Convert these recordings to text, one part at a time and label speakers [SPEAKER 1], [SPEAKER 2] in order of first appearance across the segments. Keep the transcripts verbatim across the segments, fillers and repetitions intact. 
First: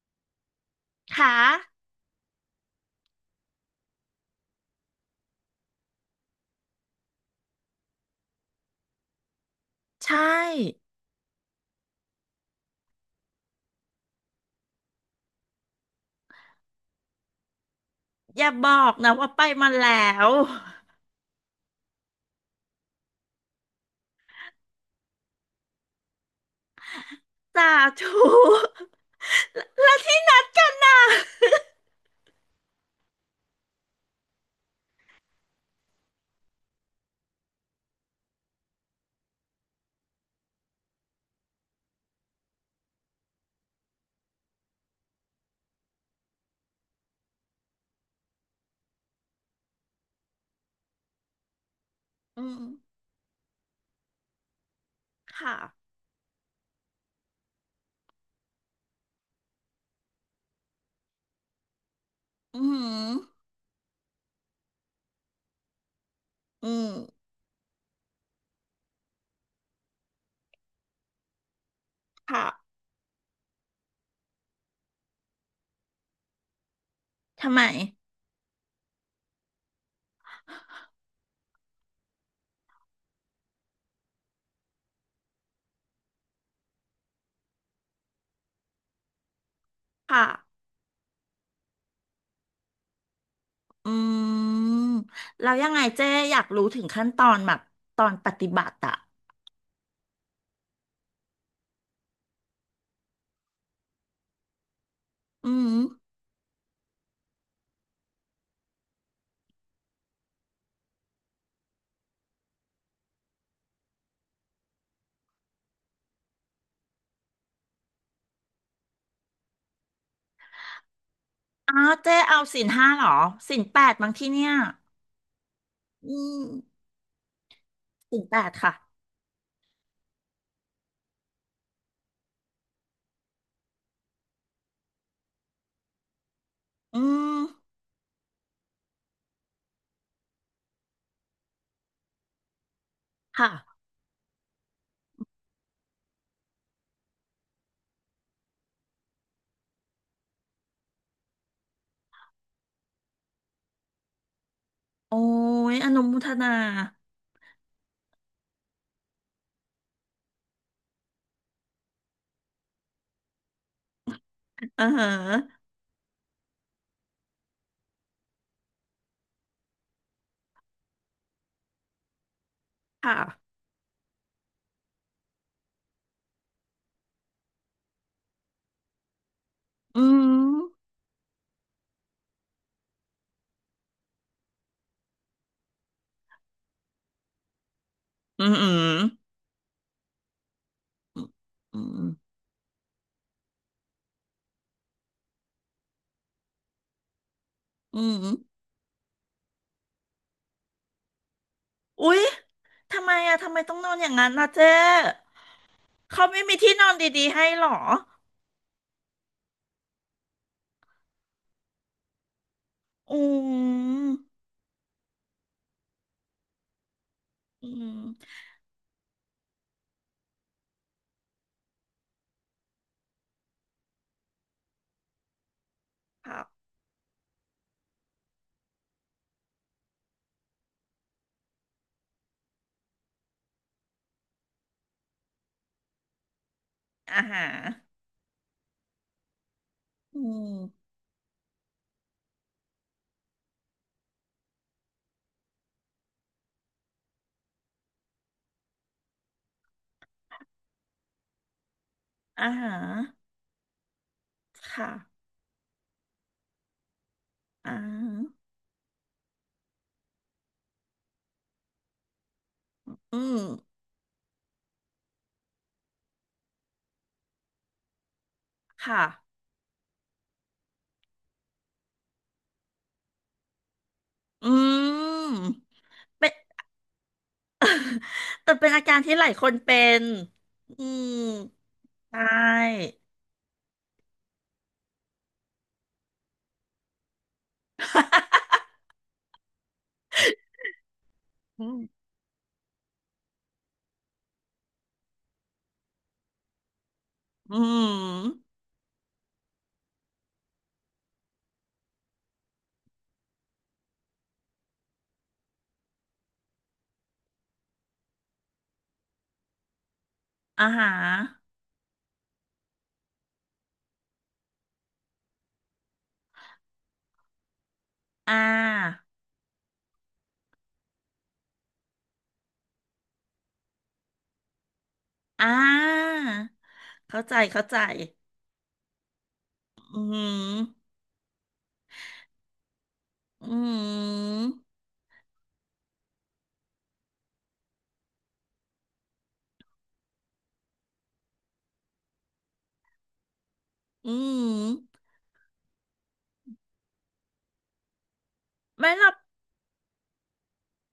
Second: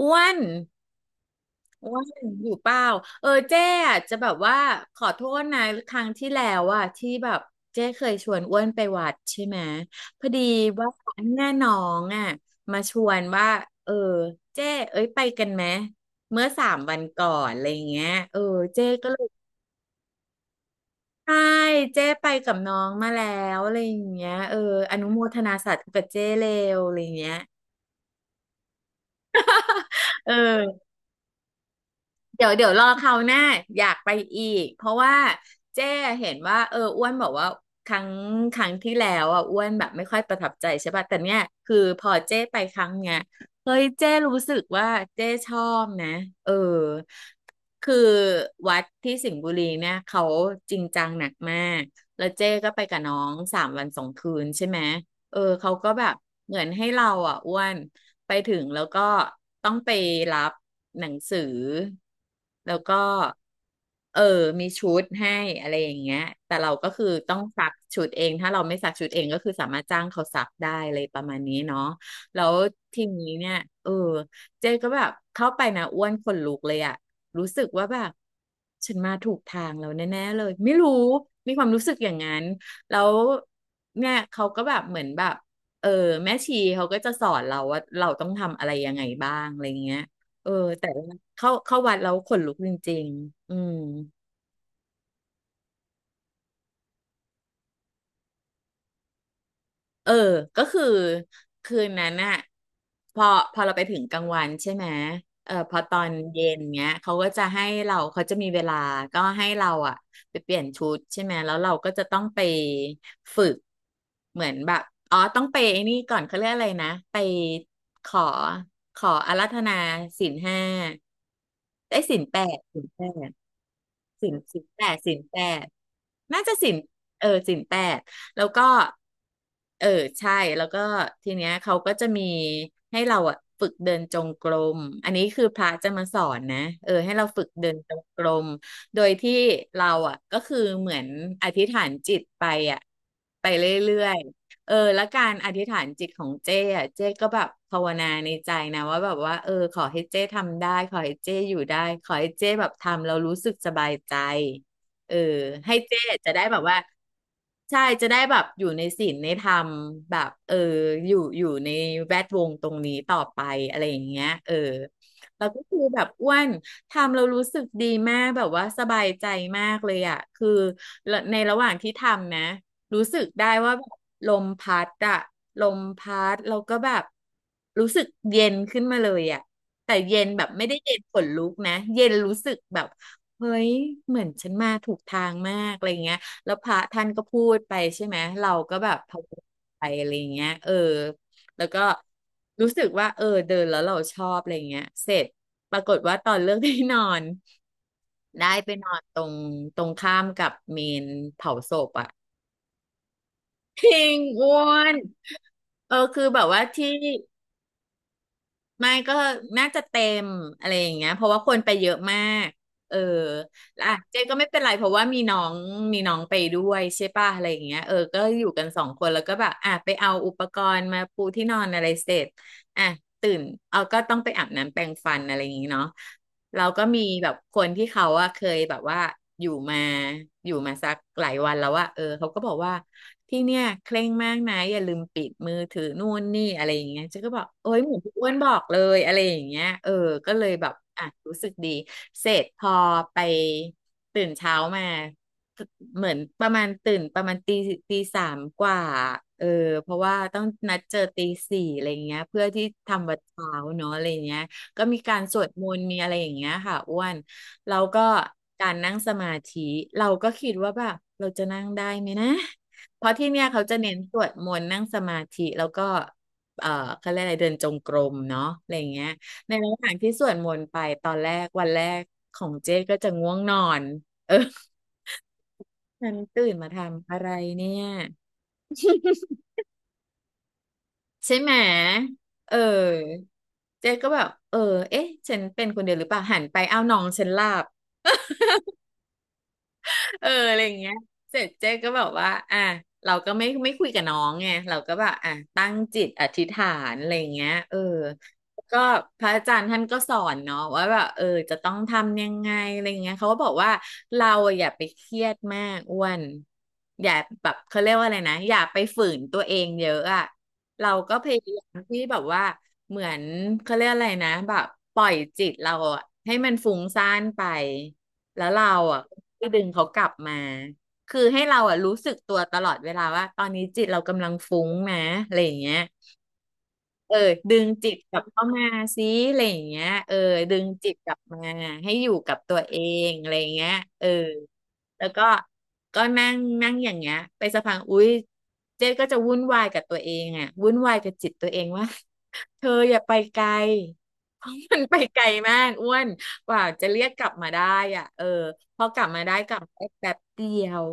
[SPEAKER 1] อ้วน
[SPEAKER 2] ค่ะ
[SPEAKER 1] อ้วนอยู่เปล่าเออเจ๊อะจะแบบว่าขอโทษนะครั้งที่แล้วอะที่แบบเจ๊เคยชวนอ้วนไปวัดใช่ไหม
[SPEAKER 2] ใช
[SPEAKER 1] พอดี
[SPEAKER 2] ่
[SPEAKER 1] ว่าแม่น้องอะมาชวนว่าเออเจ๊เอ้ยไปกันไหมเมื่อสามวันก่อนอะไรอย่างเงี้ยเอ
[SPEAKER 2] อ
[SPEAKER 1] อ
[SPEAKER 2] ย่าบอ
[SPEAKER 1] เจ๊
[SPEAKER 2] ก
[SPEAKER 1] ก็
[SPEAKER 2] นะ
[SPEAKER 1] เลย
[SPEAKER 2] ว่าไปมาแล้ว
[SPEAKER 1] ใช่เจ๊ไปกับน้องมาแล้วอะไรอย่างเงี้ยเอออนุโมทนาสาธุกับเจ๊เลวอะไรอย่างเงี้ย
[SPEAKER 2] สาธุและและที่
[SPEAKER 1] เอ
[SPEAKER 2] นัดกัน
[SPEAKER 1] อ
[SPEAKER 2] น่ะ
[SPEAKER 1] เดี๋ยวเดี๋ยวรอคราวหน้าอยากไปอีกเพราะว่าเจ้เห็นว่าเอออ้วนบอกว่าครั้งครั้งที่แล้วอ่ะอ้วนแบบไม่ค่อยประทับใจใช่ป่ะแต่เนี้ยคือพอเจ้ไปครั้งเนี้ยเฮ้ยเจ้รู้สึกว่าเจ้ชอบนะเออคือวัดที่สิงห์บุรีเนี่ยเขาจริงจังหนักมากแล้ว
[SPEAKER 2] อื
[SPEAKER 1] เจ้
[SPEAKER 2] ม
[SPEAKER 1] ก็ไปกับน้องสามวันสองคืนใช่ไหม เออ
[SPEAKER 2] ค่ะ
[SPEAKER 1] เขาก็แบบเหมือนให้เราอ่ะอ้วนไปถึงแล้วก็ต้องไปรับหนังสือ
[SPEAKER 2] อื
[SPEAKER 1] แล้วก็
[SPEAKER 2] ม
[SPEAKER 1] เออมีชุดให้อะไรอย่างเงี้ยแต่
[SPEAKER 2] อื
[SPEAKER 1] เรา
[SPEAKER 2] ม
[SPEAKER 1] ก็คือต้องซักชุดเองถ้าเราไม่ซักชุดเองก็คือสามารถจ้างเขาซักได้อะไรประมาณนี้เนาะแล้
[SPEAKER 2] ค่ะ
[SPEAKER 1] วทีนี้เนี่ยเออเจ๊ก็แบบเข้าไปนะอ้วนขนลุกเลยอะรู้
[SPEAKER 2] ทำไม
[SPEAKER 1] สึกว่าแบบฉันมาถูกทางแล้วแน่ๆเลยไม่รู้มีความรู้สึกอย่างนั้น แล้วเนี่ยเขาก็แบบเหมือนแบบเออแม่ชีเขาก็จะสอนเราว่าเราต้องทำอะไรยังไงบ้างอะไรเงี้ย
[SPEAKER 2] ค่ะ
[SPEAKER 1] เออแต่ว่าเข้าเข้าวัดแล้วขนลุกจริงๆอืม
[SPEAKER 2] อืมแล้วยังไงเจ๊อยากรู้ถึงขั้นตอนแบบตอนปฏิบัติอะ
[SPEAKER 1] เออ ก็คือคืนนั้นน่ะพอพอเราไปถึงกลางวันใช่ไหม
[SPEAKER 2] อื
[SPEAKER 1] เออพ
[SPEAKER 2] ม
[SPEAKER 1] อตอนเย็นเนี้ยเขาก็จะให้เราเขาจะมีเวลาก็ให้เราอ่ะไปเปลี่ยนชุดใช่ไหมแล้วเราก็จะต้องไปฝึกเหมือนแบบอ๋อต้องไปไอ้นี่ก่อนเขาเรียกอะไรนะไปขอขออาราธนาศีลห้า
[SPEAKER 2] อ้าว
[SPEAKER 1] ได้ย
[SPEAKER 2] เจ๊
[SPEAKER 1] ศีลแป
[SPEAKER 2] เอา
[SPEAKER 1] ด
[SPEAKER 2] ศีล
[SPEAKER 1] ศีล
[SPEAKER 2] ห้าเห
[SPEAKER 1] แป
[SPEAKER 2] รอ
[SPEAKER 1] ด
[SPEAKER 2] ศีลแปดบางที่
[SPEAKER 1] สิน
[SPEAKER 2] เนี่ย
[SPEAKER 1] สินแปดสินแปด
[SPEAKER 2] อื
[SPEAKER 1] น่าจะสิน
[SPEAKER 2] ม
[SPEAKER 1] เออสินแปด
[SPEAKER 2] ศีลแป
[SPEAKER 1] แล้ว
[SPEAKER 2] ด
[SPEAKER 1] ก็
[SPEAKER 2] ค่ะ
[SPEAKER 1] เออใช่แล้วก็ทีเนี้ยเขาก็จะมีให้เราอะฝึกเดินจงกรมอันนี้คือพระจะมาสอนนะเออ
[SPEAKER 2] อื
[SPEAKER 1] ให้เรา
[SPEAKER 2] ม
[SPEAKER 1] ฝึกเดินจงกรมโดยที่เราอะก็คือเหมือนอธิษฐานจิตไปอะไป
[SPEAKER 2] ค่ะ
[SPEAKER 1] เรื่อยๆ เออแล้วการอธิษฐานจิตของเจ้อะเจ้ก็แบบภาวนาในใจนะว่าแบบว่าเออขอให้เจ้ทำได้ขอให้เจ้อยู่ได้ขอให้เจ้แบบทำเรารู้สึกสบายใจเอ
[SPEAKER 2] โอ้
[SPEAKER 1] อ
[SPEAKER 2] ย
[SPEAKER 1] ให้
[SPEAKER 2] อนุ
[SPEAKER 1] เจ้
[SPEAKER 2] โมท
[SPEAKER 1] จะได้
[SPEAKER 2] นา
[SPEAKER 1] แบบว่าใช่จะได้แบบอยู่ในศีลในธรรมแบบเอออยู่อยู่ในแวดวงตรงนี้ต่อไปอะไรอย่างเงี้ยเออ
[SPEAKER 2] เ
[SPEAKER 1] แล้ว
[SPEAKER 2] ออ
[SPEAKER 1] ก็คือแบบอ้วนทำเรารู้สึกดีมากแบบว่าสบายใจมากเลยอ่ะคือในระหว่างที่ทำนะ รู้สึกได้
[SPEAKER 2] ค่ะ
[SPEAKER 1] ว่าแบบลมพัดอะลมพัดแล้วก็แบบรู้สึกเย็นขึ้นมาเลยอะแต่
[SPEAKER 2] อื
[SPEAKER 1] เย็นแบบ
[SPEAKER 2] ม
[SPEAKER 1] ไม่ได้เย็นขนลุกนะเย็นรู้สึกแบบเฮ้ยเหมือนฉันมาถูกทางมากอะไรเงี้ยแล้วพระท่านก็พูดไปใช่ไหม
[SPEAKER 2] อื
[SPEAKER 1] เรา
[SPEAKER 2] มอื
[SPEAKER 1] ก็
[SPEAKER 2] ม
[SPEAKER 1] แบบพะวงไปอะไรเงี้ยเออแล้ว
[SPEAKER 2] อื
[SPEAKER 1] ก็
[SPEAKER 2] ม
[SPEAKER 1] รู้สึกว่าเออเดินแล้วเราชอบอะไรเงี้ยเสร็จปรากฏว่าตอนเลือกที่นอน
[SPEAKER 2] อืม
[SPEAKER 1] ได้ไปนอนตรงตรงข้ามกับเมนเผาศพอะ
[SPEAKER 2] อุ๊ยทำไมอะทำไมต้อง
[SPEAKER 1] จ
[SPEAKER 2] นอน
[SPEAKER 1] ริ
[SPEAKER 2] อย่าง
[SPEAKER 1] ง
[SPEAKER 2] นั้นนะ
[SPEAKER 1] อ้ว
[SPEAKER 2] เจ๊
[SPEAKER 1] นเออคื
[SPEAKER 2] เขา
[SPEAKER 1] อแบ
[SPEAKER 2] ไม่
[SPEAKER 1] บ
[SPEAKER 2] มี
[SPEAKER 1] ว่า
[SPEAKER 2] ที่นอ
[SPEAKER 1] ที่
[SPEAKER 2] นดีๆให้หรอ
[SPEAKER 1] ไม่ก็น่าจะเต็มอะไรอย่างเงี้ยเพราะว่าคนไปเยอะมากเออ
[SPEAKER 2] อื
[SPEAKER 1] แล้วอ่ะเจ๊
[SPEAKER 2] ม
[SPEAKER 1] ก็ไม่เป็นไรเพราะว่ามีน้องมีน้องไปด้วยใช่ป่ะอะไรอย่าง
[SPEAKER 2] อื
[SPEAKER 1] เงี้ยเอ
[SPEAKER 2] ม
[SPEAKER 1] อก็อยู่กันสองคนแล้วก็แบบอ่ะไปเอาอุปกรณ์มาปูที่นอนอะไรเสร็จอ่ะตื่นเอาก็ต้องไปอาบน้ำแปรงฟันอะไรอย่างงี้เนาะ
[SPEAKER 2] ครับ
[SPEAKER 1] เราก็มีแบบคนที่เขาอะเคยแบบว่าอยู่มาอยู่มาสักหลายวันแล้วว่าเออเขาก็บอกว่าที่เนี่ยเคร่งมากนะอย่าลืมปิดมือถือนู่นนี่อะไรอย่างเงี้ย
[SPEAKER 2] อา
[SPEAKER 1] ฉันก็บ
[SPEAKER 2] หา
[SPEAKER 1] อก
[SPEAKER 2] ร
[SPEAKER 1] โอ้ยเหมือนพี่อ้วนบอกเลยอะไรอย่างเงี้ยเออ
[SPEAKER 2] อื
[SPEAKER 1] ก็เล
[SPEAKER 2] ม
[SPEAKER 1] ยแบบอ่ะรู้สึกดีเสร็จพอไปตื่นเช้ามาเหมือนประมาณตื่นประมาณตีตีสามกว่าเออเพราะว่าต้องนัดเจอตีสี่อะไรเงี้ยเพื่
[SPEAKER 2] อา
[SPEAKER 1] อที่
[SPEAKER 2] หา
[SPEAKER 1] ทำวัด
[SPEAKER 2] ร
[SPEAKER 1] เช้าเนาะอะไรเงี้ย ก็
[SPEAKER 2] ค่ะ
[SPEAKER 1] มีการสวดมนต์มีอะไรอย่างเงี้ยค่ะอ้วน
[SPEAKER 2] อ่
[SPEAKER 1] แล้วก็
[SPEAKER 2] า
[SPEAKER 1] การนั่งสมาธิเราก็คิดว่าแบบเราจะนั่งได้ไหมนะเพราะ
[SPEAKER 2] อื
[SPEAKER 1] ที่
[SPEAKER 2] ม
[SPEAKER 1] เนี่ยเขาจะเน้นสวดมนต์นั่งสมาธิแล้วก็เอ่อเขาเรียกอะไรเดินจงกรมเนาะอะไรอย่าง
[SPEAKER 2] ค่ะ
[SPEAKER 1] เงี้ยในระหว่างที่สวดมนต์ไปตอนแรกวันแรกของเจ๊ก็จะง่วงนอนเออ
[SPEAKER 2] อืม
[SPEAKER 1] ฉัน
[SPEAKER 2] เป็น
[SPEAKER 1] ตื่นมาทำอะไรเนี่ย
[SPEAKER 2] แต่เป็นอาการที่หลายคนเป็นอืม
[SPEAKER 1] ใช่ไหม
[SPEAKER 2] ใช่
[SPEAKER 1] เออเจ๊ก็แบบเออเอ๊ะฉันเป็นคนเดียวหรือเปล่าหันไปอ้าวน้องฉันหลับ เอออะไรอย่างเงี้ยเสร็จ
[SPEAKER 2] อื
[SPEAKER 1] เจ๊
[SPEAKER 2] ม
[SPEAKER 1] ก็แบบว่าอ่ะเราก็ไม่ไม่คุยกับน้องไงเราก็แบบอ่ะตั้งจิตอธิษฐานอะไรอย่างเงี้ย
[SPEAKER 2] อื
[SPEAKER 1] เออ
[SPEAKER 2] ม
[SPEAKER 1] ก็พระอาจารย์ท่านก็สอนเนาะว่าแบบเออจะต้องทำยังไงอะไรอย่างเงี้ยเขาก็บอกว่าเราอะอย่าไปเครียดมากอ้วนอย่าแบบเขาเรียกว่าอะไรนะอย่าไปฝืนตัวเองเยอะอะ
[SPEAKER 2] อาหา
[SPEAKER 1] เราก็พยา
[SPEAKER 2] ร
[SPEAKER 1] ยามที่แบบว่าเหมือนเขาเรียกอะไรนะแบบปล่อยจิตเราอะให้มันฟุ้งซ่านไป
[SPEAKER 2] อ่
[SPEAKER 1] แล้วเรา
[SPEAKER 2] า
[SPEAKER 1] อ่ะก็ดึงเขากลับมาคือให้เราอ่ะรู้สึกตัวตลอดเวลาว่าตอนนี้จิตเรากำลังฟุ้งนะอะไร
[SPEAKER 2] อ่
[SPEAKER 1] อย่างเงี้ย
[SPEAKER 2] า
[SPEAKER 1] เออ
[SPEAKER 2] เข้าใจ
[SPEAKER 1] ดึ
[SPEAKER 2] เข้า
[SPEAKER 1] ง
[SPEAKER 2] ใจ
[SPEAKER 1] จิตกลับเข้ามาซิอะไรอย่างเงี้ย
[SPEAKER 2] อื
[SPEAKER 1] เออดึงจิ
[SPEAKER 2] ม
[SPEAKER 1] ตกลับมาให้อยู่กับตัวเองอะไรอ
[SPEAKER 2] อ
[SPEAKER 1] ย่าง
[SPEAKER 2] หื
[SPEAKER 1] เงี้ยเออ
[SPEAKER 2] อ
[SPEAKER 1] แล้วก็ก็นั่งนั่งอย่างเงี้ยไปสักพักอุ๊ยเจ๊ก็จะวุ่นวายกับตัวเองอ่ะวุ่นวายกับจิตตัวเองว่า เธออย่าไปไกล
[SPEAKER 2] อืม
[SPEAKER 1] เพราะ
[SPEAKER 2] อืม
[SPEAKER 1] มันไปไกลมากอ้วนกว่าจะเรียกกลับมาได้อ่ะเออพอ
[SPEAKER 2] ไม่
[SPEAKER 1] ก
[SPEAKER 2] หร
[SPEAKER 1] ลับ
[SPEAKER 2] อก
[SPEAKER 1] มาได้กลับมาได้แป๊บเดียว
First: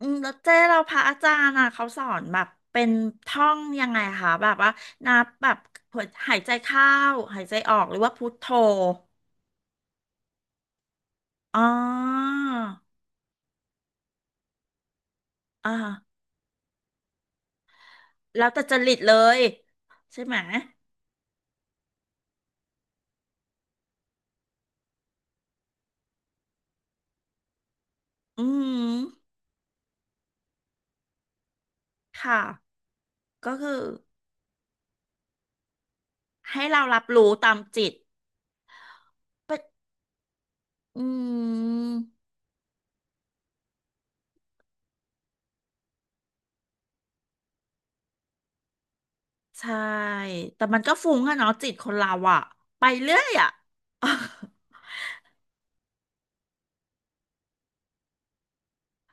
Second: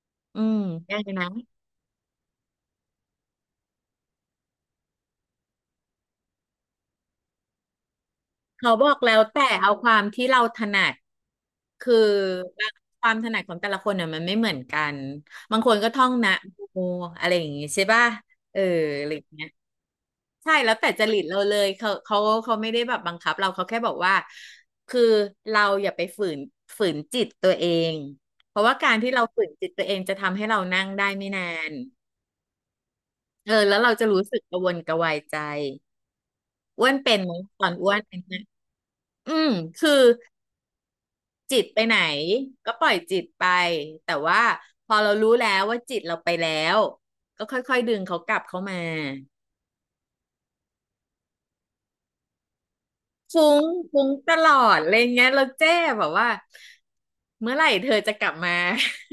[SPEAKER 2] อืมแล้ว
[SPEAKER 1] อื
[SPEAKER 2] เจ้
[SPEAKER 1] ม
[SPEAKER 2] เราพ
[SPEAKER 1] ได้
[SPEAKER 2] ระอา
[SPEAKER 1] นะ
[SPEAKER 2] จารย์อ่ะเขาสอนแบบเป็นท่องยังไงคะแบบว่านับแบบหัวหายใจเข้าหายใจออกหรือว่าพุทโธ
[SPEAKER 1] เขาบอกแล้วแต่เอาความที่เราถนัด
[SPEAKER 2] อ๋อ
[SPEAKER 1] คือความถนัดของแต่ละคนเนี่ยมันไม่เหมือนกันบาง
[SPEAKER 2] อ
[SPEAKER 1] คนก็ท่อง
[SPEAKER 2] ่า
[SPEAKER 1] นะโมอะไรอย่างงี้ใช่ป่ะ
[SPEAKER 2] แล้ว
[SPEAKER 1] เอ
[SPEAKER 2] แต่
[SPEAKER 1] อ
[SPEAKER 2] จริต
[SPEAKER 1] อะ
[SPEAKER 2] เล
[SPEAKER 1] ไรอย่าง
[SPEAKER 2] ย
[SPEAKER 1] เงี้ย
[SPEAKER 2] ใช่ไหม
[SPEAKER 1] ใช่แล้วแต่จริตเราเลยเขาเขาเขาไม่ได้แบบบังคับเราเขาแค่บอกว่าคือเราอย่าไปฝืนฝืนจิตตัวเอง
[SPEAKER 2] อื
[SPEAKER 1] เพราะว่าการ
[SPEAKER 2] ม
[SPEAKER 1] ที่เราฝืนจิตตัวเองจะทำให้เรานั่งได้ไม่นาน
[SPEAKER 2] ค่ะ
[SPEAKER 1] เอ
[SPEAKER 2] ก็
[SPEAKER 1] อ
[SPEAKER 2] คือ
[SPEAKER 1] แล้วเราจะรู้สึกกระวนกระวายใจ
[SPEAKER 2] ให้เรา
[SPEAKER 1] อ้วน
[SPEAKER 2] รับ
[SPEAKER 1] เป็น
[SPEAKER 2] รู้
[SPEAKER 1] ไหม
[SPEAKER 2] ตาม
[SPEAKER 1] ตอน
[SPEAKER 2] จิ
[SPEAKER 1] อ้
[SPEAKER 2] ต
[SPEAKER 1] วนเป็นนะอืม
[SPEAKER 2] ปะ
[SPEAKER 1] คือ
[SPEAKER 2] อื
[SPEAKER 1] จิตไปไหน
[SPEAKER 2] ม
[SPEAKER 1] ก็ปล่อยจิตไปแต่ว่าพอเรารู้แล้วว่าจิตเราไปแล้วก็ค่อยๆดึงเขากลับเข้ามา
[SPEAKER 2] ใช่แต่มันก็ฟุ้งอะเนาะจิตคนเราอะไปเรื่อย
[SPEAKER 1] ฟุ้
[SPEAKER 2] อะ
[SPEAKER 1] งฟุ้งตลอดอะไรเงี้ยเราเจ้แบบว่าเมื่อไหร่เธอจะกลับมา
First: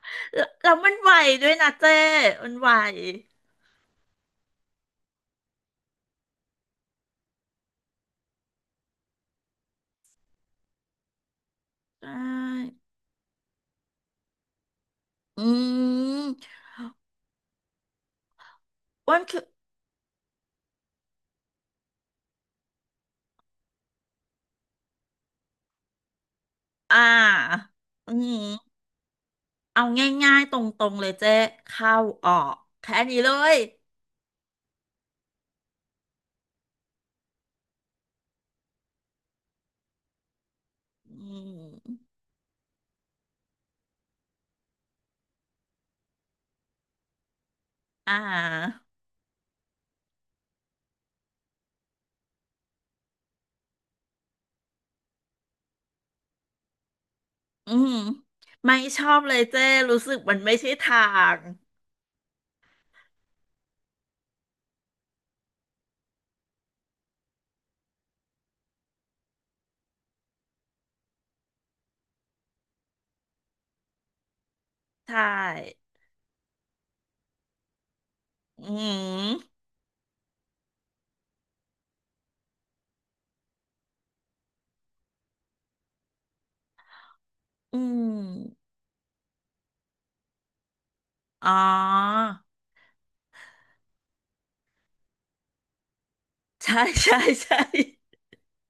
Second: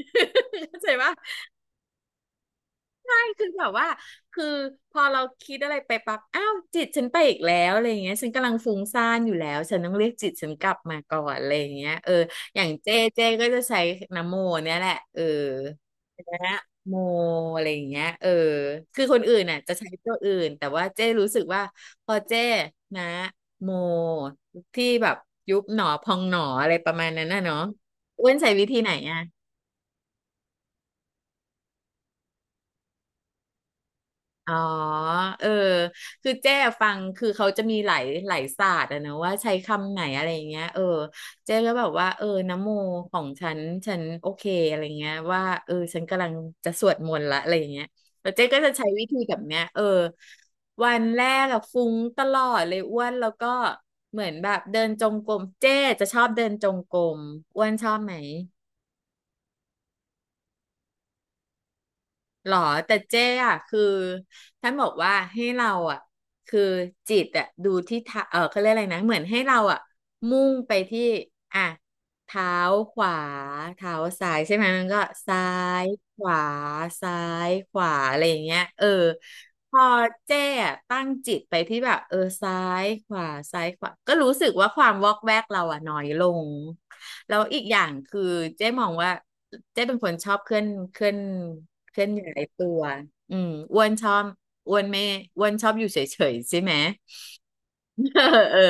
[SPEAKER 2] แล้วแล้ ว
[SPEAKER 1] เข้าใจ
[SPEAKER 2] มันไว
[SPEAKER 1] ปะ
[SPEAKER 2] ด้วยนะเจ้มันไว
[SPEAKER 1] คือแบบว่าคือพอเราคิดอะไรไปปั๊บอ้าวจิตฉันไปอีกแล้วอะไรอย่างเงี้ยฉันกำลังฟุ้งซ่านอยู่แล้วฉันต้องเรียกจิตฉันกลับมาก่อนอะไรอย่างเงี้ย
[SPEAKER 2] ใช
[SPEAKER 1] เอออย่าง
[SPEAKER 2] ่
[SPEAKER 1] เจ้เจก็จะใช้นะโมเนี่ยแหละเออ
[SPEAKER 2] อื
[SPEAKER 1] นะ
[SPEAKER 2] ม
[SPEAKER 1] โมอะไรอย่างเงี้ยเออคือ
[SPEAKER 2] อ้
[SPEAKER 1] ค
[SPEAKER 2] วน
[SPEAKER 1] นอื่
[SPEAKER 2] คือ
[SPEAKER 1] นน่ะจะใช้ตัวอื่นแต่ว่าเจ้รู้สึกว่าพอเจ้นะโมที่แบบยุบหนอพองหนออะไรประ
[SPEAKER 2] อ่
[SPEAKER 1] มาณนั้นน่ะเนาะ
[SPEAKER 2] าอื
[SPEAKER 1] อ้วนใช้วิ
[SPEAKER 2] ม
[SPEAKER 1] ธีไหนอ่ะ
[SPEAKER 2] เอาง่ายๆตรงๆเลยเจ้เข้าออกแค่นี้เลย
[SPEAKER 1] อ๋อเออคือเจ๊ฟังคือเขาจะมีหลายหลายศาสตร์อะนะว่าใช้คำไหนอะไรอย่างเงี้ยเออ
[SPEAKER 2] อื
[SPEAKER 1] เจ๊ก็แบบว่า
[SPEAKER 2] ม
[SPEAKER 1] เออนะโมของฉัน ฉันโอเคอะไรเงี้ยว่าเออฉันกำลังจะสวดมนต์ละอะไรอย่างเงี้ย
[SPEAKER 2] อ่
[SPEAKER 1] แล้วเจ๊ก็จะ
[SPEAKER 2] า
[SPEAKER 1] ใช้วิธีแบบเนี้ยเออวันแรกอะฟุ้งตลอดเลยอ้วนแล้วก็เหมือนแบบเดินจงกรมเจ๊จะชอบเดินจงกรมอ้ว
[SPEAKER 2] อื
[SPEAKER 1] นช
[SPEAKER 2] ม
[SPEAKER 1] อบไหม
[SPEAKER 2] ไม่ชอบเลยเจ้รู้สึกมันไม่ใช่ทาง
[SPEAKER 1] หรอแต่เจ๊อ่ะคือท่านบอกว่าให้เราอ่ะคือจิตอ่ะดูที่เท้าเออเขาเรียกอะไรนะเหมือนให้เราอ่ะมุ่งไปที่อ่ะเท้าขวาเท้าซ้ายใช่ไหมมันก็
[SPEAKER 2] ใช่
[SPEAKER 1] ซ้ายขวาซ้ายขวาอะไรอย่างเงี้ย
[SPEAKER 2] อื
[SPEAKER 1] เออ
[SPEAKER 2] ม
[SPEAKER 1] พอเจ๊อ่ะตั้งจิตไปที่แบบเออซ้ายขวาซ้ายขวาก็รู้สึกว่าความวอกแวกเราอ่ะน้อยลงแล้วอีกอ
[SPEAKER 2] อื
[SPEAKER 1] ย่างคือเจ๊
[SPEAKER 2] ม
[SPEAKER 1] มองว่าเจ๊เป็นคนชอบเคลื่อนเคลื่อน
[SPEAKER 2] อ๋อ
[SPEAKER 1] เส้นใหญ่ตัวอืมอ้วนชอบอ้วนไม่อ้วนชอบอยู่เฉยๆใช่ไหม
[SPEAKER 2] ใช่ ใช่ใช่
[SPEAKER 1] เออ เออ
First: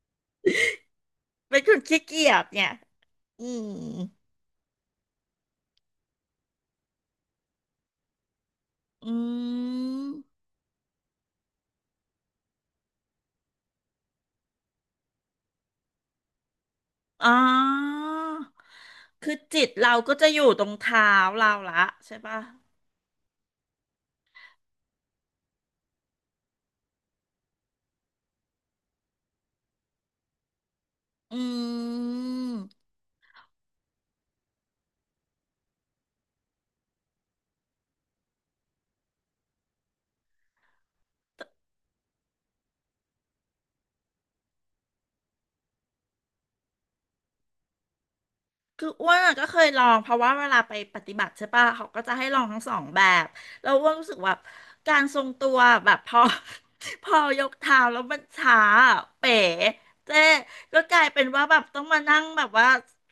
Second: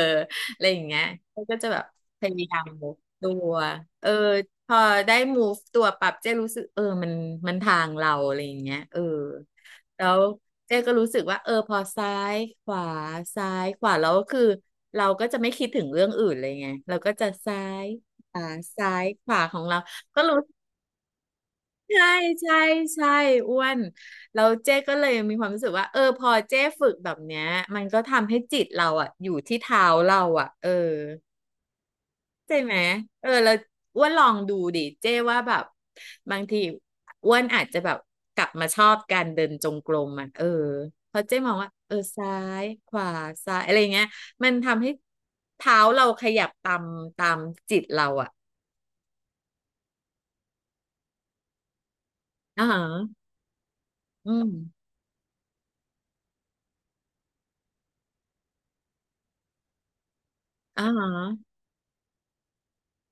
[SPEAKER 1] อะไรอย่างเงี้ยก็
[SPEAKER 2] เป็น
[SPEAKER 1] จะ
[SPEAKER 2] ค
[SPEAKER 1] แบ
[SPEAKER 2] น
[SPEAKER 1] บ
[SPEAKER 2] ขี้
[SPEAKER 1] พ
[SPEAKER 2] เกียจ
[SPEAKER 1] ยายา
[SPEAKER 2] เนี่
[SPEAKER 1] ม
[SPEAKER 2] ย
[SPEAKER 1] move ตั
[SPEAKER 2] อื
[SPEAKER 1] ว
[SPEAKER 2] ม
[SPEAKER 1] เออพอได้ move ตัวปรับเจ๊รู้สึกเออมันมันทางเราอะไรอย่างเงี้ยเออ
[SPEAKER 2] อื
[SPEAKER 1] แล้ว
[SPEAKER 2] ม
[SPEAKER 1] เจ๊ก็รู้สึกว่าเออพอซ้ายขวาซ้ายขวาแล้วคือเราก็จะไม่คิดถึงเรื่องอื่นเลยไงเราก็จะ
[SPEAKER 2] อ๋
[SPEAKER 1] ซ้าย
[SPEAKER 2] อ
[SPEAKER 1] ขวาซ้ายข
[SPEAKER 2] คือ
[SPEAKER 1] วาขอ
[SPEAKER 2] จิ
[SPEAKER 1] ง
[SPEAKER 2] ต
[SPEAKER 1] เรา
[SPEAKER 2] เราก็
[SPEAKER 1] ก็
[SPEAKER 2] จะ
[SPEAKER 1] รู้
[SPEAKER 2] อยู่ตรงเท้าเราละ
[SPEAKER 1] ใช่
[SPEAKER 2] ใช่ปะ
[SPEAKER 1] ใช่ใช่อ้วนแล้วเจ๊ก็เลยมีความรู้สึกว่าเออพอเจ๊ฝึกแบบเนี้ยมันก็ทำให้จิตเราอะอยู่ที่เท้าเราอะเออ
[SPEAKER 2] อื
[SPEAKER 1] ใช่ไหม
[SPEAKER 2] ม
[SPEAKER 1] เออแล้วอ้วนลองดูดิเจ๊ว่าแบบบางทีอ้วนอาจจะแบบกลับมาชอบการเดินจงกรมอะเออเพราะเจ๊มองว่าเออซ้ายขวาซ้ายอะไรเงี้ยมันทำให้เท้าเราขยับตามตามจิตเราอะ
[SPEAKER 2] คืออ้วนอะก็เคยลองเพราะว่าเวลาไปปฏิบัติใช่ปะเขาก็จะให้ลองทั้ง
[SPEAKER 1] อ่า
[SPEAKER 2] สอ
[SPEAKER 1] ฮะ
[SPEAKER 2] งแบบแล้วอ้วนรู้สึก
[SPEAKER 1] อื
[SPEAKER 2] ว่า
[SPEAKER 1] ม
[SPEAKER 2] การทรงตัวแบบพอ พอยกเท้าแล้วมันช้าอะเป๋เจ๊ก็
[SPEAKER 1] อ่า
[SPEAKER 2] กลา
[SPEAKER 1] ฮะ
[SPEAKER 2] ยเป็นว่าแบบต้องมานั่งแบบว่า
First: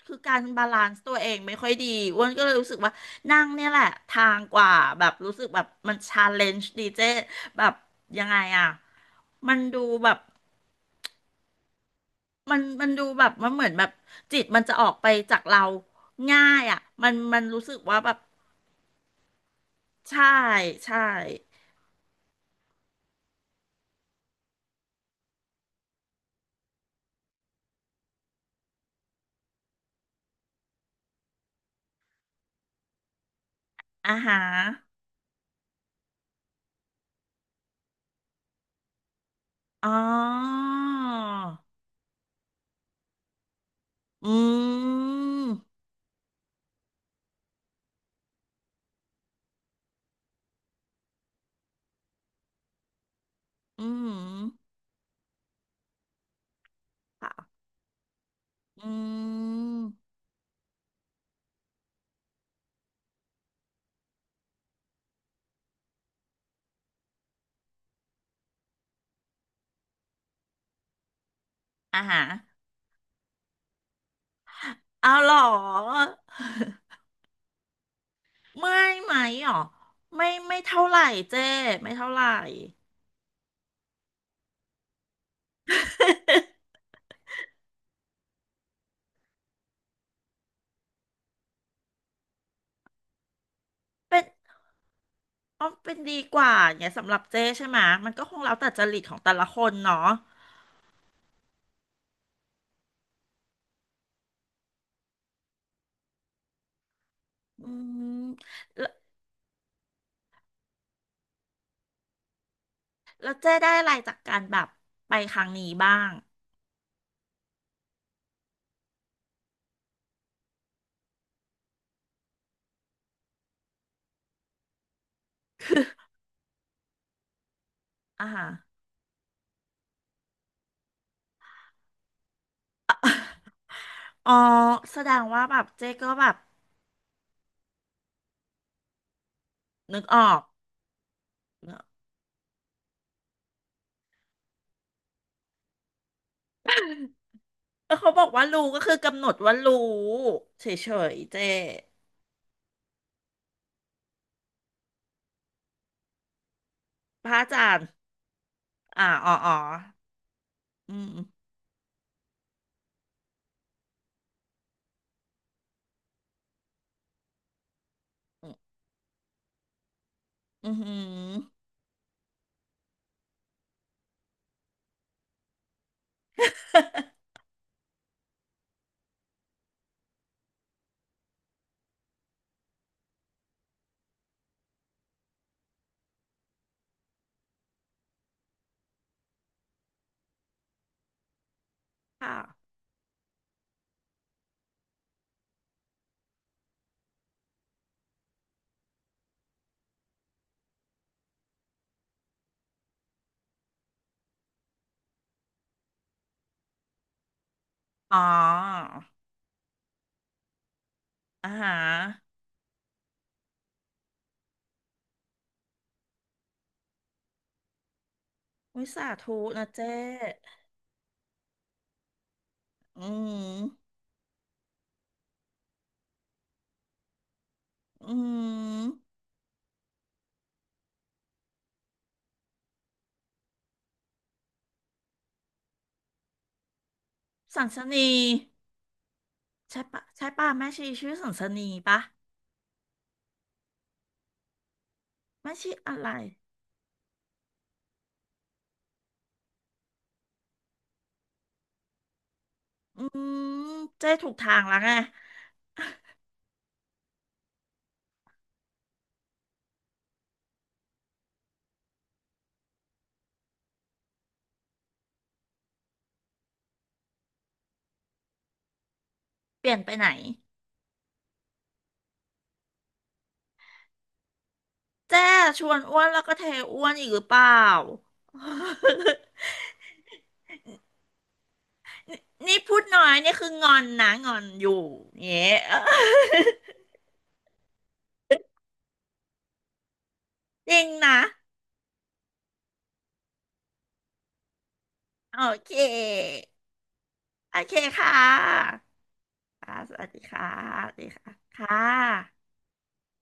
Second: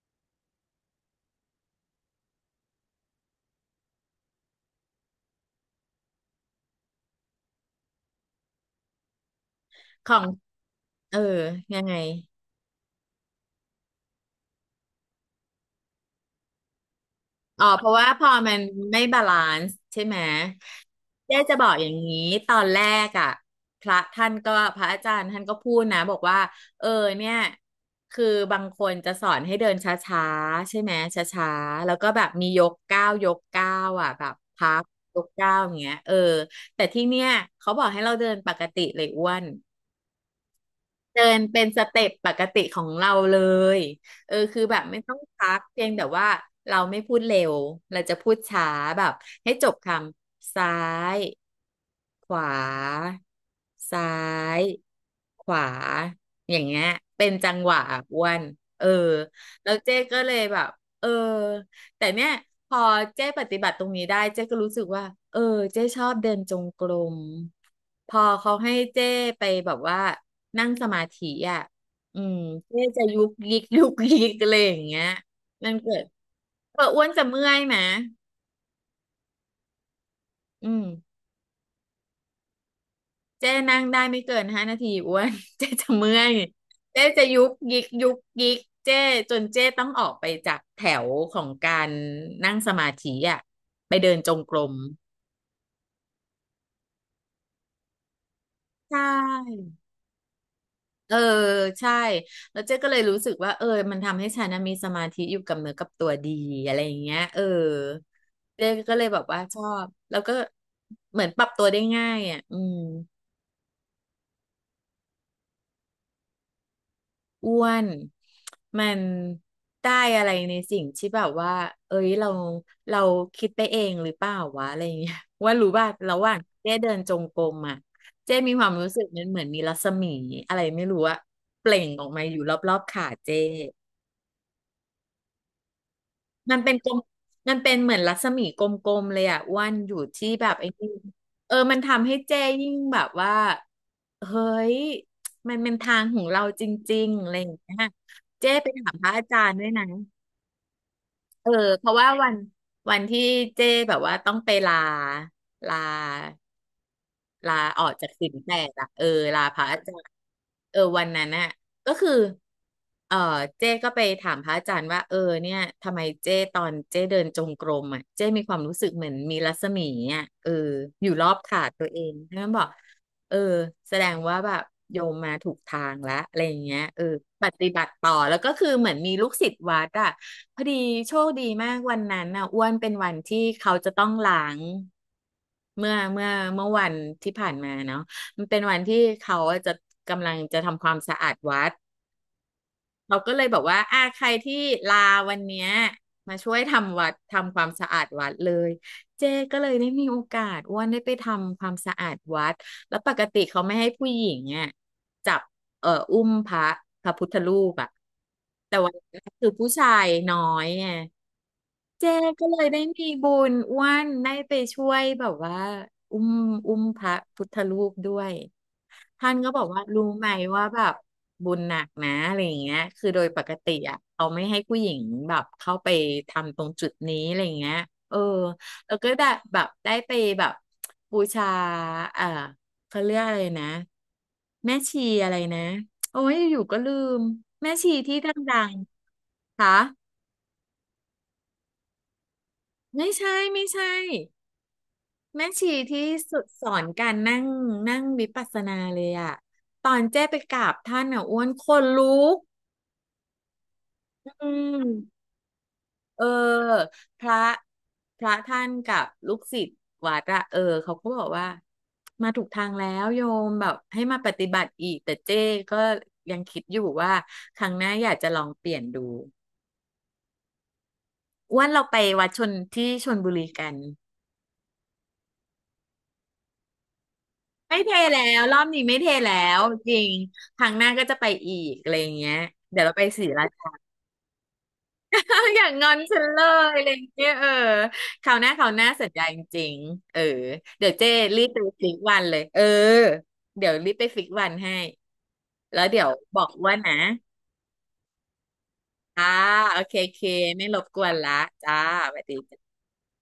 [SPEAKER 2] คือการบาลานซ์ตัวเองไม่ค่อยดีอ้วนก็เลยรู้สึกว่านั่งเนี่ยแหละทางกว่าแบบรู้สึกแบบมันชาเลนจ์ดีเจ๊แบบยังไงอะมันดูแบ
[SPEAKER 1] ขอ
[SPEAKER 2] บ
[SPEAKER 1] งเออยังไง
[SPEAKER 2] มันมันดูแบบมันเหมือนแบบจิตมันจะออกไปจากเราง่ายอ่ะมันมันรู้
[SPEAKER 1] อ๋อ
[SPEAKER 2] สึก
[SPEAKER 1] เพราะ
[SPEAKER 2] ว่าแบ
[SPEAKER 1] ว่า
[SPEAKER 2] บ
[SPEAKER 1] พอมันไม่บาลานซ์ใช่ไหม
[SPEAKER 2] ใช่ใช่
[SPEAKER 1] เจ๊จะบอกอย่างนี้ตอนแรกอ่ะพระท่านก็พระอาจารย์ท่านก็พูดนะบอกว่าเออเนี่ยคือบางคนจะสอนให้เดินช้าๆใช่ไหมช้าๆแล้วก็แบบมียกก้าวยกก้าวอ่ะ
[SPEAKER 2] อา
[SPEAKER 1] แบบ
[SPEAKER 2] หา
[SPEAKER 1] พักยกก้าวอย่างเงี้ยเออแต่ที่เนี่ยเขาบอกให้เราเดินปกติเลยอ้วน
[SPEAKER 2] อ๋อ
[SPEAKER 1] เดินเป็นสเต็ปปกติของเราเลย
[SPEAKER 2] อื
[SPEAKER 1] เออคือแบบไม่ต้องพัก
[SPEAKER 2] ม
[SPEAKER 1] เพียงแต่ว่าเราไม่พูดเร็วเราจะพูดช้าแบบให้จบคำซ้ายขวา
[SPEAKER 2] อื
[SPEAKER 1] ซ้าย
[SPEAKER 2] ม
[SPEAKER 1] ขวาอย่างเงี้ยเป็นจั
[SPEAKER 2] ค่ะ
[SPEAKER 1] งหวะอะ้วนเออ
[SPEAKER 2] อื
[SPEAKER 1] แล้ว
[SPEAKER 2] ม
[SPEAKER 1] เจ๊ก็เลยแบบเออ แต่เนี่ยพอเจ๊ปฏิบัติตรงนี้ได้เจ๊ก็รู้สึกว่าเออเจ๊ชอบเดินจงกรมพอเขาให้เจ๊ไปแบบว่านั่งสมาธิอ่ะ
[SPEAKER 2] อาหา
[SPEAKER 1] อืมเจ๊จะยุกยิกยุกยิกอะไรอย่างเงี้ย
[SPEAKER 2] เอาเหร
[SPEAKER 1] นั่นเกิด
[SPEAKER 2] อ
[SPEAKER 1] เอออ้วนจะเมื่อยไหม
[SPEAKER 2] เมื่อ ยไหมหรอไม่ไม่
[SPEAKER 1] อื
[SPEAKER 2] เท่า
[SPEAKER 1] ม
[SPEAKER 2] ไหร่เจ้ไม่เท่าไหร่
[SPEAKER 1] เจ๊นั่งได้ไม่เกินห้านาทีอ้วน เจ๊จะเมื่อยเจ๊จะยุกยิกยุกยิกเจ๊จนเจ๊ต้องออกไปจากแถวของการนั่งสมาธิอ่ะไปเดิ
[SPEAKER 2] เป็
[SPEAKER 1] น
[SPEAKER 2] น
[SPEAKER 1] จงกรม
[SPEAKER 2] อ๋อเป็นดีกว่าเนี่ยสำหรับเจ้ใช่ไหมะมันก็คงแล้วแต่จ
[SPEAKER 1] ใช
[SPEAKER 2] ริตของแต่ละค
[SPEAKER 1] ่
[SPEAKER 2] นเนาะ
[SPEAKER 1] เออใช่แล้วเจ๊ก็เลยรู้สึกว่าเออมันทำให้ฉันน่ะมีสมาธิอยู่กับเนื้อกับตัวดีอะไรอย่างเงี้ยเออ
[SPEAKER 2] อืม
[SPEAKER 1] เจ๊ก็เลยแบบว่าชอบแล้วก็เหมือนปรับตัวได้ง่ายอ่ะอืม
[SPEAKER 2] แล้วเจ๊ได้อะไรจากการแบบไปครั้งนี้บ้าง
[SPEAKER 1] อ้วนมันได้อะไรในสิ่งที่แบบว่าเอ้ยเราเราคิดไปเองหรือเปล่าวะอะไรอย่างเงี้ย ว่ารู้ว่าระหว่างเจ๊เดินจงกรมอ่ะ
[SPEAKER 2] อ่า
[SPEAKER 1] เจ๊
[SPEAKER 2] ฮะ
[SPEAKER 1] มีความรู้สึกมันเหมือนมีรัศมีอะไรไม่รู้อะเปล่งออกมาอยู่รอบๆขาเจ๊
[SPEAKER 2] อ๋อแสดงว่าแบบเจ๊ก็แบบ
[SPEAKER 1] มันเป็นกลมมันเป็นเหมือนรัศมีกลมๆเลยอ่ะอ้วนอยู่
[SPEAKER 2] นึกอ
[SPEAKER 1] ที่
[SPEAKER 2] อก
[SPEAKER 1] แบบไอ้นี่เออ
[SPEAKER 2] เน
[SPEAKER 1] มัน
[SPEAKER 2] อะ
[SPEAKER 1] ทำให้เจ้ยิ่งแบบว่าเฮ้ยมันเป็นทางของเราจริงๆอะไรอย่างเงี้ย
[SPEAKER 2] เออเขาบอกว่า
[SPEAKER 1] เจ้
[SPEAKER 2] รู้
[SPEAKER 1] ไป
[SPEAKER 2] ก็
[SPEAKER 1] ถา
[SPEAKER 2] คือ
[SPEAKER 1] มพระ
[SPEAKER 2] กำหน
[SPEAKER 1] อา
[SPEAKER 2] ด
[SPEAKER 1] จาร
[SPEAKER 2] ว่า
[SPEAKER 1] ย์ด้วย
[SPEAKER 2] รู้
[SPEAKER 1] นะ
[SPEAKER 2] เฉยๆเจ๊
[SPEAKER 1] เออเพราะว่าวันวันที่เจ้แบบว่าต้องไปลาลา
[SPEAKER 2] พระอา
[SPEAKER 1] ลา
[SPEAKER 2] จาร
[SPEAKER 1] อ
[SPEAKER 2] ย์
[SPEAKER 1] อกจากศีลแปดอะเออ
[SPEAKER 2] อ่าอ๋อ
[SPEAKER 1] ลา
[SPEAKER 2] อ๋อ
[SPEAKER 1] พระอาจารย์เออ
[SPEAKER 2] อื
[SPEAKER 1] วัน
[SPEAKER 2] ม
[SPEAKER 1] นั้นน่ะก็คือเออเจ้ก็ไปถามพระอาจารย์ว่าเออเนี่ยทำไมเจ้ตอนเจ้เดินจงกรมอ่ะเจ้มี
[SPEAKER 2] อื
[SPEAKER 1] ค
[SPEAKER 2] ม
[SPEAKER 1] วามรู้สึกเหมือนมีรัศมีอ่ะเออ
[SPEAKER 2] อืมอืม
[SPEAKER 1] อยู่รอบขาตัวเองท่านบอก เออแสดงว่าแบบโยมมาถูกทางแล้วอะไรอย่างเงี้ยเออปฏิบัติต่อแล้วก็คือเหมือนมีลูกศิษย์วัดอ่ะพอดีโชคดีมากวันนั้นน่ะอ้วนเป็นวันที่เขาจะต้องล้างเมื่อเมื่อเมื่อวันที่ผ่านมาเนาะมันเป็นวันที่เขาอะจะกำลังจะทำความสะอาดวัด
[SPEAKER 2] ค่ะ
[SPEAKER 1] เราก็เลยบอกว่าอ่าใครที่ลาวันเนี้ยมาช่วยทำวัดทำความสะอาดวัดเลย เจ๊ก็เลยได้มีโอกาสอ้วนได้ไปทำความสะอาดวัดแล้วปกติเขาไม่ให้ผู้หญิงเนี่ยจับเอ่ออุ้มพระพระพุทธรูปอะ
[SPEAKER 2] อ๋อ
[SPEAKER 1] แต่วันนี้นคือผู้ชายน้อยไง
[SPEAKER 2] อ่าฮะ
[SPEAKER 1] เจก็เลยได้มีบุญอ้วนได้ไปช่วยแบบว่าอุ้มอุ้มพระพุทธรูปด้วย
[SPEAKER 2] วิสา
[SPEAKER 1] ท่า
[SPEAKER 2] ธุ
[SPEAKER 1] นก็บอ
[SPEAKER 2] นะ
[SPEAKER 1] กว่า
[SPEAKER 2] เจ๊
[SPEAKER 1] รู้ไหมว่าแบบบุญหนักนะอะไรอย่างเงี้ยคื
[SPEAKER 2] อื
[SPEAKER 1] อโดยปก
[SPEAKER 2] ม
[SPEAKER 1] ติอ่ะเขาไม่ให้ผู้หญิงแบบเข้าไปทำตรงจุดนี้อะไรอย่างเงี้ย
[SPEAKER 2] อื
[SPEAKER 1] เออแล้ว
[SPEAKER 2] ม
[SPEAKER 1] ก็ได้แบบได้ไปแบบบูชาเอ่อเขาเรียกอะไรนะแม่ชีอะไรนะโอ้ยอยู่ก็ลืม
[SPEAKER 2] สัน
[SPEAKER 1] แม่
[SPEAKER 2] ส
[SPEAKER 1] ชี
[SPEAKER 2] นี
[SPEAKER 1] ที่ดังๆค่ะ
[SPEAKER 2] ใช่ปะใช่ปะแม่ชีชื่อสันสนีปะ
[SPEAKER 1] ไม่ใช่ไม่ใช่ แม่
[SPEAKER 2] แม่ชี
[SPEAKER 1] ชี
[SPEAKER 2] อะ
[SPEAKER 1] ที่
[SPEAKER 2] ไร
[SPEAKER 1] สุดสอนการนั่งนั่งวิปัสสนาเลยอะตอนเจ้ไปกราบท่านอะอ้วนคนลุก
[SPEAKER 2] อืมเจ้ถูก
[SPEAKER 1] อื
[SPEAKER 2] ทางแล้วไง
[SPEAKER 1] มเออพระพระท่านกับลูกศิษย์วัดอะเออเขาก็บอกว่ามาถูกทางแล้วโยมแบบให้มาปฏิบัติอีกแต่เจ้ก็ยังคิดอยู่ว่าครั้งหน้าอยากจะลองเปลี่ยนดู
[SPEAKER 2] เปลี่ยนไปไหน
[SPEAKER 1] อ้วนเราไปวัดชนที่ชลบุรีกัน
[SPEAKER 2] เจ้ชวนอ้วนแล้วก็เทอ้วนอีกหรือเปล่า
[SPEAKER 1] ไม่เทแล้วรอบนี้ไม่เทแล้วจริงครั้งหน้าก็จะไปอีกอะไรอย่างเงี้ย
[SPEAKER 2] นี่พู
[SPEAKER 1] เดี๋
[SPEAKER 2] ด
[SPEAKER 1] ยวเรา
[SPEAKER 2] น้
[SPEAKER 1] ไป
[SPEAKER 2] อย
[SPEAKER 1] ศรี
[SPEAKER 2] นี่
[SPEAKER 1] รา
[SPEAKER 2] คืองอ
[SPEAKER 1] ชา
[SPEAKER 2] นนะงอนอยู่เงี้ ย
[SPEAKER 1] อย่างงอนฉันเลย อะไรอย่างเงี้ยเออคราวหน้าคราวหน้าสัญญาจริงๆเออ
[SPEAKER 2] จริง
[SPEAKER 1] เดี๋ยวเจ้
[SPEAKER 2] นะ
[SPEAKER 1] รีบไปฟิกวันเลยเออเดี๋ยวรีบไปฟิกวันให้
[SPEAKER 2] โอเค
[SPEAKER 1] แล้วเดี๋ยวบอกว่านะ
[SPEAKER 2] โอเคค่ะ
[SPEAKER 1] อ่า
[SPEAKER 2] ค่ะ
[SPEAKER 1] โอ
[SPEAKER 2] ส
[SPEAKER 1] เค
[SPEAKER 2] วัส
[SPEAKER 1] โอ
[SPEAKER 2] ดี
[SPEAKER 1] เค
[SPEAKER 2] ค่ะ
[SPEAKER 1] ไม่รบ
[SPEAKER 2] สวัส
[SPEAKER 1] ก
[SPEAKER 2] ดี
[SPEAKER 1] วนละ
[SPEAKER 2] ค่ะค่
[SPEAKER 1] จ้าสวัสดี
[SPEAKER 2] ะ
[SPEAKER 1] จ้า